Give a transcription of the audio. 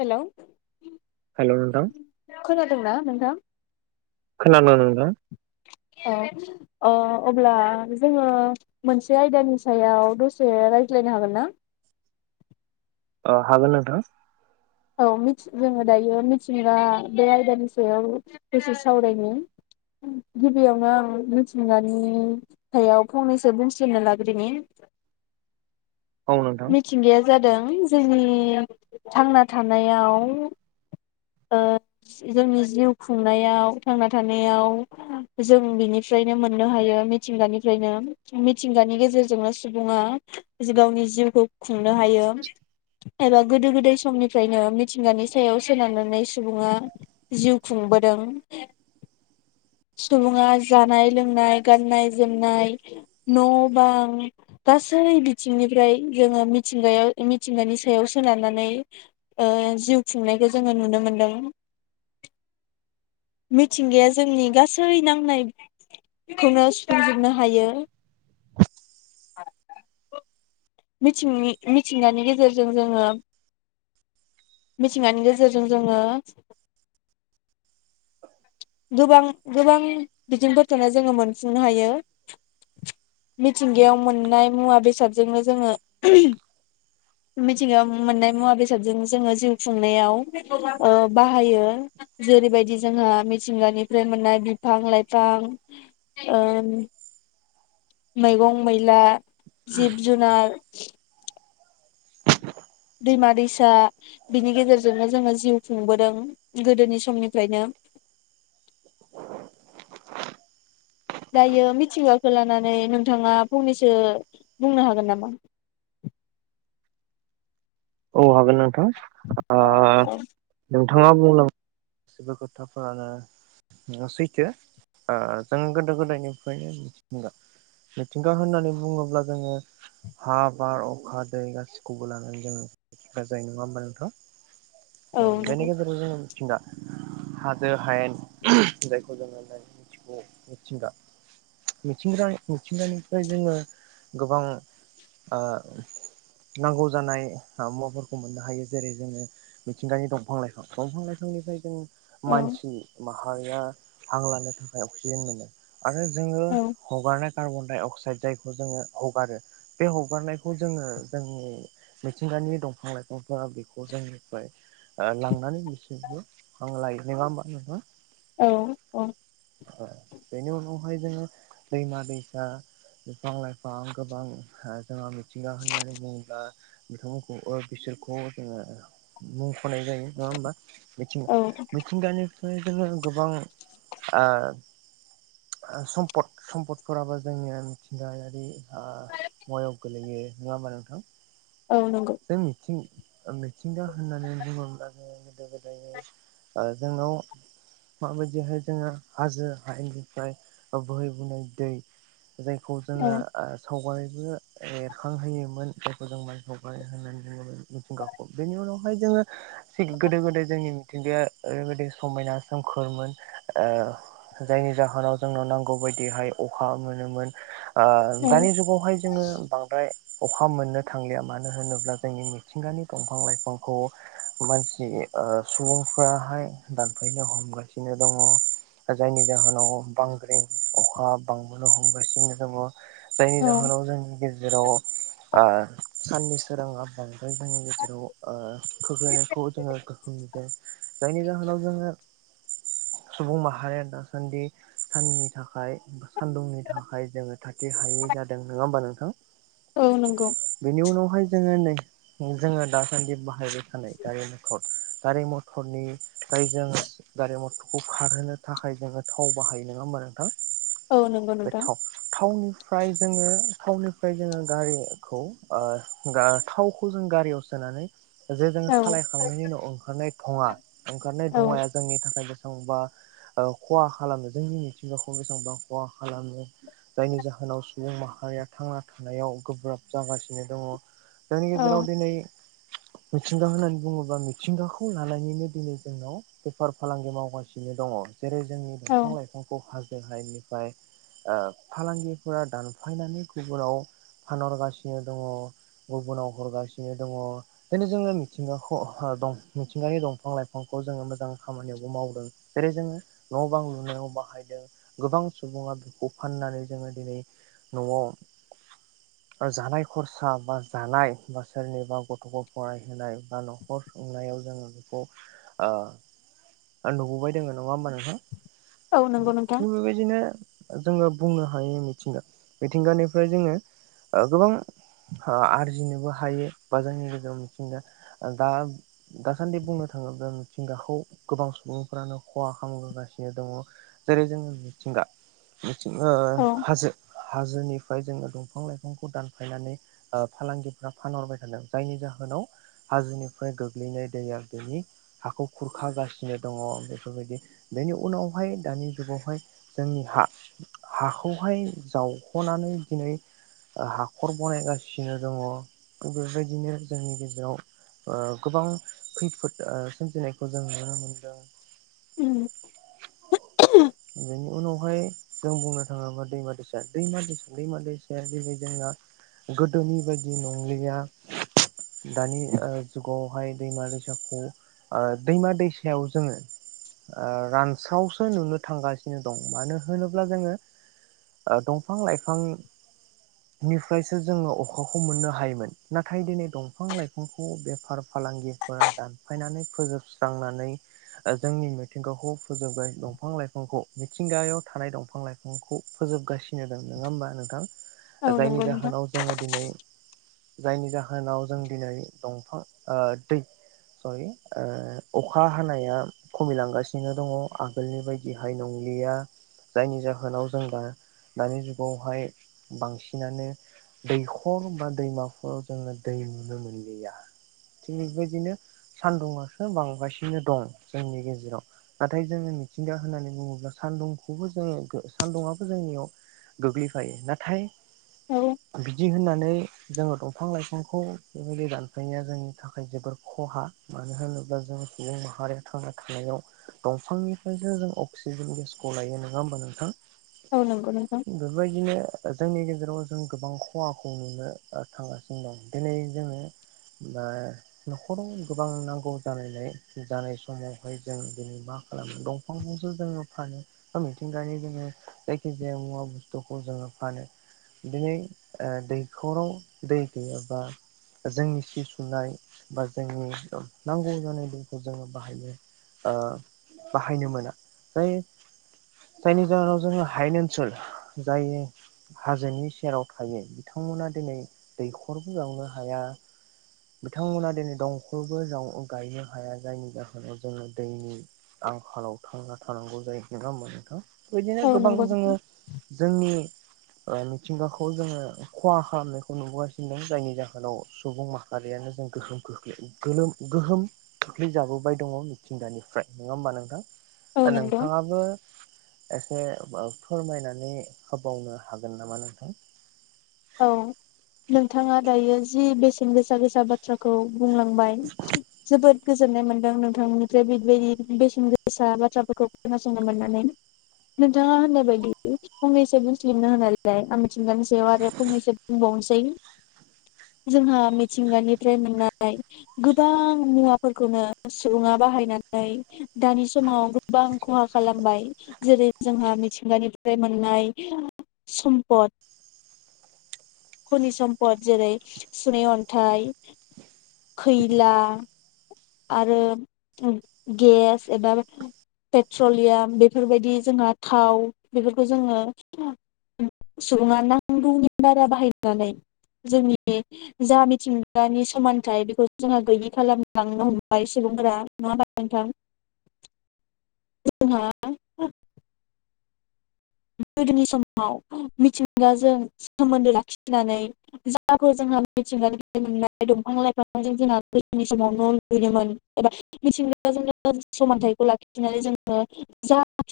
हेल' hello नोंथां खोनादोंना नोंथां खोनादों नोंथां [unintelligible] अ अ अब्ला जोङो मोनसे आयदानि सायाव दसे रायज्लायनो हागोन ना? अ हागोन नोंथां औ मिथि जोङो दायो मिथिंगा बे आयदानि सायाव दसे सावरायगोन गिबियावनो आं मिथिंगानि सायाव फंनैसो बुंथिनो लाग्रोनि औ नोंथां मिथिंगाया जादों जोंनि थांना थानायाव ओ जोंनि जिउ खुंनायाव थांना थानायाव जों बिनिफ्रायनो मोननो हायो मिथिंगानिफ्रायनो मिथिंगानि गेजेरजोंनो सुबुङा गावनि जिउखौ खुंनो हायो एबा गोदो गोदाय समनि फ्रायनो मिथिंगानि सायाव सोनारनानै सुबुंङा जिउ खुंबोदों सुबुंङा जानाय लोंनाय गाननाय जोमनाय न बां गासै बिथिंनिफ्राय जोंङो मिथिंगायाव मिथिंगानि सायाव सोनारनानै ओ जिउ खुंनायखौ जोङो नुनो मोनदों मिथिंगाया जोंनि गासै नांनाय खौनो सुफुंजोबनो हायो। मिथिंनि मिथिंगानि गेजेरजों जोनङो मिथिंगानि गेजेरजों जोंङो गोबां गोबां बिथिंफोरखौनो जोङो मोनफुंनो हायो मिथिंगायाव मोननाय मुवा बेसादजोंनो जोङो [unintelligible] मिथिंगायाव मोननाय मुवा बेसादजोंनो जोङो जिउ खुंनायाव ओ बाहायो जेरैबायदि जोंहा थिंगानिफ्राय मोननाय बिफां लाइफां ओ मैगं मैला जिब जुनार दैमा दैसा बिनि गेजेरजोंनो जोङो जिउ खुंबोदों गोदोनि समनिफ्रायनो औ हागोन नोंथां ओ औ नोंथाङा बुंलांग सैबो खोथाफोरानो सैथो जोंङो गोदो गोदायनिफ्रायनो मिथिंगा मिथिंगा होननानै बुङोब्ला जोंङो हा बार अखा दै गासिखौबो लानानै जोंङो साजायो नङा होमबा नोंथां औ अ बेनि नंगौ गेजेरजों जोंङो। मिथिंगा हाजो हायेन जायखौ जोङो मिथिगौ मिथिंगा मिथिंगा मिथिंगानिफ्राय जोङो गोबां ओ नांगौ जानाय आ मुवाफोरखौ मोननो हायो जेरै जोङो मिथिंगानि दंफां लाइफां दंफां लाइफांनिफ्राय जों औ मानसि मा हारिया हां लानो थाखाय अक्सिजेन मोनो। आरो जोङो औ हगारनाय कार्बन डाइ अक्साइद जायखौ जोङो हगारो बे हगारनायखौ जोङो जोंनि मिथिंगानि दंफां लाइफांफोरा बेखौ जोंनिफ्राय ओ लांनानै बिसोरबो हां लायो नङा होमबा नोंथां? औ औ। ओ बेनि उनावहाय जोङो दैमा दैसा, बिफां लाइफां गोबां जोंहा [unintelligible] बिथांमोनखौ ओ बिसोरखौ जोङो मुं होनाय जायो नङा होमबा मिथिं औ मिथिंगानि। बेबादिनो गोबां ओ सम्फद सम्पदफोराबो जोंनि मिथिंगायारि ओ मुवायाव गोलैयो नङा होमबा नोंथां? औ नंगौ बे मिथिं। ओ मिथिंगा होननानै बुङोब्ला जोङो गोदो गोदाय ओ जोंनाव माबायदिहाय जोङो हाजो हायेननिफ्राय ओ बोहैबोनाय दै जायखौ औ जोङो ओ सावगारि [unintelligible] एरखां होयोमोन जायखौ जों [unintelligible] [unintelligible] होननानै बुङोमोन मिथिंगाखौ बेनि उनावहाय जोङो गोदो गोदाय जोंनि मिथिंगाया ओरैबायदि समायना सोमखोरमोन ओ जायनि जाहोनाव जोंनो नांगौ बायदिहाय अखा मोनोमोन। आं औ दानि जुगावहाय जोङो बांद्राय अखा मोननो थांलिया मानो मानो होनोब्ला जोंनि मिथिंगानि दंफां लाइफांखौ मानसि ओ सुबुंफ्राहाय दानफैनो हमगासिनो दङ जायनि जाहोनाव बांग्रिं अखा बांबोनो हमगासिनो दङ। जायनि औ जाहोनाव जोंनि गेज जेराव। ओ। साननि सोराङा बांद्राय जोंनि गेजेराव ओ खोख्लैनायखौ जोङो गोख्रों नुदों जायनि जाहोनाव जोङो सुबुं माहारिया दासान्दि साननि थाखाय सानदुंनि थाखाय जोङो थाथि हायि जादों नङा होमबा नोंथां। औ नंगौ। बेनि उनावहाय जोङो नै जोङो दासान्दि बाहायो। [unintelligible] गारि मथरनिफ्राय जों गारि मथरखौ खारहोनो थाखाय जोङो थाव बाहायो नङा होनबा नों हो औ नंगौ बे नोंथां थाव थावनि फ्राय जोङो थाावनिफ्राय जोङो गारिखौ। ओ गार थावखौ जों गारियाव सोनानै। जे जों औ सालायखांनायनि उनाव ओंखारनाय धङा ओंखारनाय औ धङाया जोंनि थाखाय बेस [unintelligible] खहा खालामो जोंनि मिथिंगाखौ बेसेबांबा खहा खालामो जायनि जाहोनाव सुबुं माहारिया थांना थानायाव गोब्राब जागासिन सिनो दङ। जोंनि औ गेजेराव दिनै मिथिंगा होननानै बुङोबा मिथिंगाखौ लानानैनो दिनै जोंनाव बेफार फालांगि मावगासिनो दङ जेरै जोंनि औ दंफां लाइफांखौ हा [unintelligible] ओ फालांगिफोरा दानफायनानै गुबुनाव फानहरगासि नो दङ गुबुनाव हरगासिनो दङ दिनै जोङो मिथिंगाखौ [unintelligible] दं मिथिंगानि दंफां लाइफांखौ जोङो मोजां खामानियावबो मावदों जेरै जोङो न बां लुनायाव बाहायदों गोबां सुबुङा बेखौ फाननानै जोङो दिनै नआव जानाय खरसा बा जानाय बा सोरनिबा गथखौ फरायहोनाय बा नखर सुंनायाव जोंङो बेखौ ओ आरो नुुबावबाय दोङो नङा होमबा नोंथां औ नंगौ नोंथां [unintelligible] जोङो बुंनो हायो मिथिंगा मिथिंगानिफ्राय जोङो ओ गोबां हो आरजिनोबो हायो बा जोंनि गेजेराव मिथिंगा दा दासान्दि बुंनो थाङोब्ला मिथिंगाखौ गोबां सुबुंफ्रानो खहा खामबोगासिनो दङ जेरै जोङो मिथिंगा औ [unintelligible] हाजो हाजोनिफ्राय जोङो दंफां लाइ फंखौ दानफायनानै ओ फालांगिफ्रा फानहरबाय थादों जायनि जाहोनाव हाजोनिफ्राय गोग्लैनाय दैया बेनि हाखौ खुरखागासि [unintelligible] बेफोरबायदि बेनि उनावहाय दानि जुगावहाय जोंनि हा हाखौहाय जावखनानै दिनै ओ हाखर बनायगासिनो दङ बेबायदिनो जोंनि गेजेराव ओ गोबां खैफोद ओ सोमजिनायखौ जों नुनो मोनो उम बेनि उनावहाय जों बुंनो थाङोबा दैमा दैसा दैमा दैसा दैमा दैसाया जेरै जोंना गोदोनि बायदि नंलिया दानि ओ जुगावहाय दैमा दैसाखौ ओ दैमा दैसायाव जोङो ओ रान सावसो नुनो थांगासिनो दं मानो होनोब्ला जोङो ओ दंफां लाइफांनिफ्रायसो जोङो अखाखौ मोननो हायोमोन नाथाय दिनै दंफां लाइफांखौ बेफार फालांगिफोरा दानफायनानै फोजोबस्रांनानै ओ जोंनि मिथिंगाखौ फोजोबबाय दंफां लाइफां फांखौ मिथिंगायाव थानाय दंफां लाइफांखौ फोजोबगासि फिनोदों नोङा होमबा नोंथां औ जायनि नंगौ नोंथां जाहोनाव जोङो दिनै जायनि जाहोनाव जों दिनै दंफां ओ दै सरि ओ अखा हानाया खमिलांगासिनो दङ आगोलनि बायदि गेहाय नंलिया जायनि जाहोनाव जों दा दानि जुगावहाय बांसिनानो दैखर बा दैमाफोराव जोङो दै नुनो मोनलिया थिग बेबायदिनो सान्दुंङासो बांगासिनो दं जोंनि गेजेराव नाथाय जोङो मिथिंगा होननानै बुङोब्ला सान्दुंखौबो जोङो सान्दुंङआबो जोंनियाव गोग्लैफायो नाथाय औ बिदि होननानै जोङो दंफां लाइफांखौ बेबायदि दानफायनाया जोंनि थाखाय जोबोर खहा। मानो होनोब्ला जो सुबुं माहारिया थांना थानायाव दंफांनिफ्रायसो जों अक्सिजेन गेसखौ लायो नोङा होमबा नोंथां? औ नंगौ नोंथां बेबायदिनो जोंनि गेजे दङ जों गोबां खहाखौ नुनो थांगासिनो दं दिनै जोङो बा नखराव गोबां नांगौ जानायलाय जानाय समावहाय जों दिनै मा खालामो दंफांखौ जोङो फानो बा मिथिंगायानि जोङो जायखि जाया मुवा बुस्थुखौ जोङो फानो दिनै ओ दैखराव दै गैयाबा जोंनि सि सुनाय बा जोंनि नांगौ जानाय दैखौ जोङो बाहायनो ओ बाहायनो मोना। जाय जायनि जाहोनाव जोङो हायेन ओनसोल जाय हाजोनि सेराव थायो बिथांमोना दिनै दैखरबो जावनो हाया। बिथांमोना दिनै दंखलबो जाव अ गायनो हाया जायनि जाहोनाव जोङो दैनि आंखालाव थांना थानांगौ जायो नोङा होमबा नोंथां? बैदिनो औ गोबां नंगौ जोङो नोंथां जोंनि ओ मिथिंगाखौ जोङो खहा खालामनायखौ नुबोगासिनो दं जायनि जाहोनाव सुबुं माहा आरियानो जों गोहोम खोख्लै गोलोम गोहोम खोख्लैजाबोबाय दङ मिथिंगानिफ्राय नङा होमबा नोंथां? औ दा नंगौ नोंथाङाबो एसे बा फोरमायनानै होबावनो हागोन नामा नोंथां? औ नोंथाङा दायो जि बेसेन गोसा गोसा बाथ्राखौ बुंलांबाय जोबोद गोजोननाय मोनदों नोंथांमोननिफ्राय बेबायदि बेसेन गोसा बाथ्राफोरखौ खोनासंनो मोननानै नोंथाङा होननाय बायदि फंनैसो बुंसलिमना होननायलाय आं मिथिंगानि सायाव आरो गनोसै जोंहा मिथिंगानिफ्राय मोननाय गोबां मुवाफोरखौनो सुबुङा बाहायनानै दानि समाव गोबां खहा खालामबाय जेरै जोंहा मिथिंगानिफ्राय मोननाय सम्पद। खुनि सम्पद जेरै सुनै अन्थाइ खैला। आरो गेस एबा पेट्रलियाम बेफोरबायदि जोंहा थाव बेफोरखौ जोङो सुबुङा नांगौनि बारा बाहायनानै जोंनि जा मिथिंगानि समानथाइ बेखौ जोंहा गैयि खालाम लांनो हमबाय सुबुंफोरा नङा होमबा नोंथां। जोंहा गोदोनि समाव मिथिंगाजों सोमोन्दो लाखिनानै जाफोर जोंहा मिथिंगानि मोननाय दंफां लाइफांजों जोंहा गोदोनि समाव न' लुदोंमोन एबा मिथिंगाजोंनो समानथाइखौ लाखिनानै जोङो जा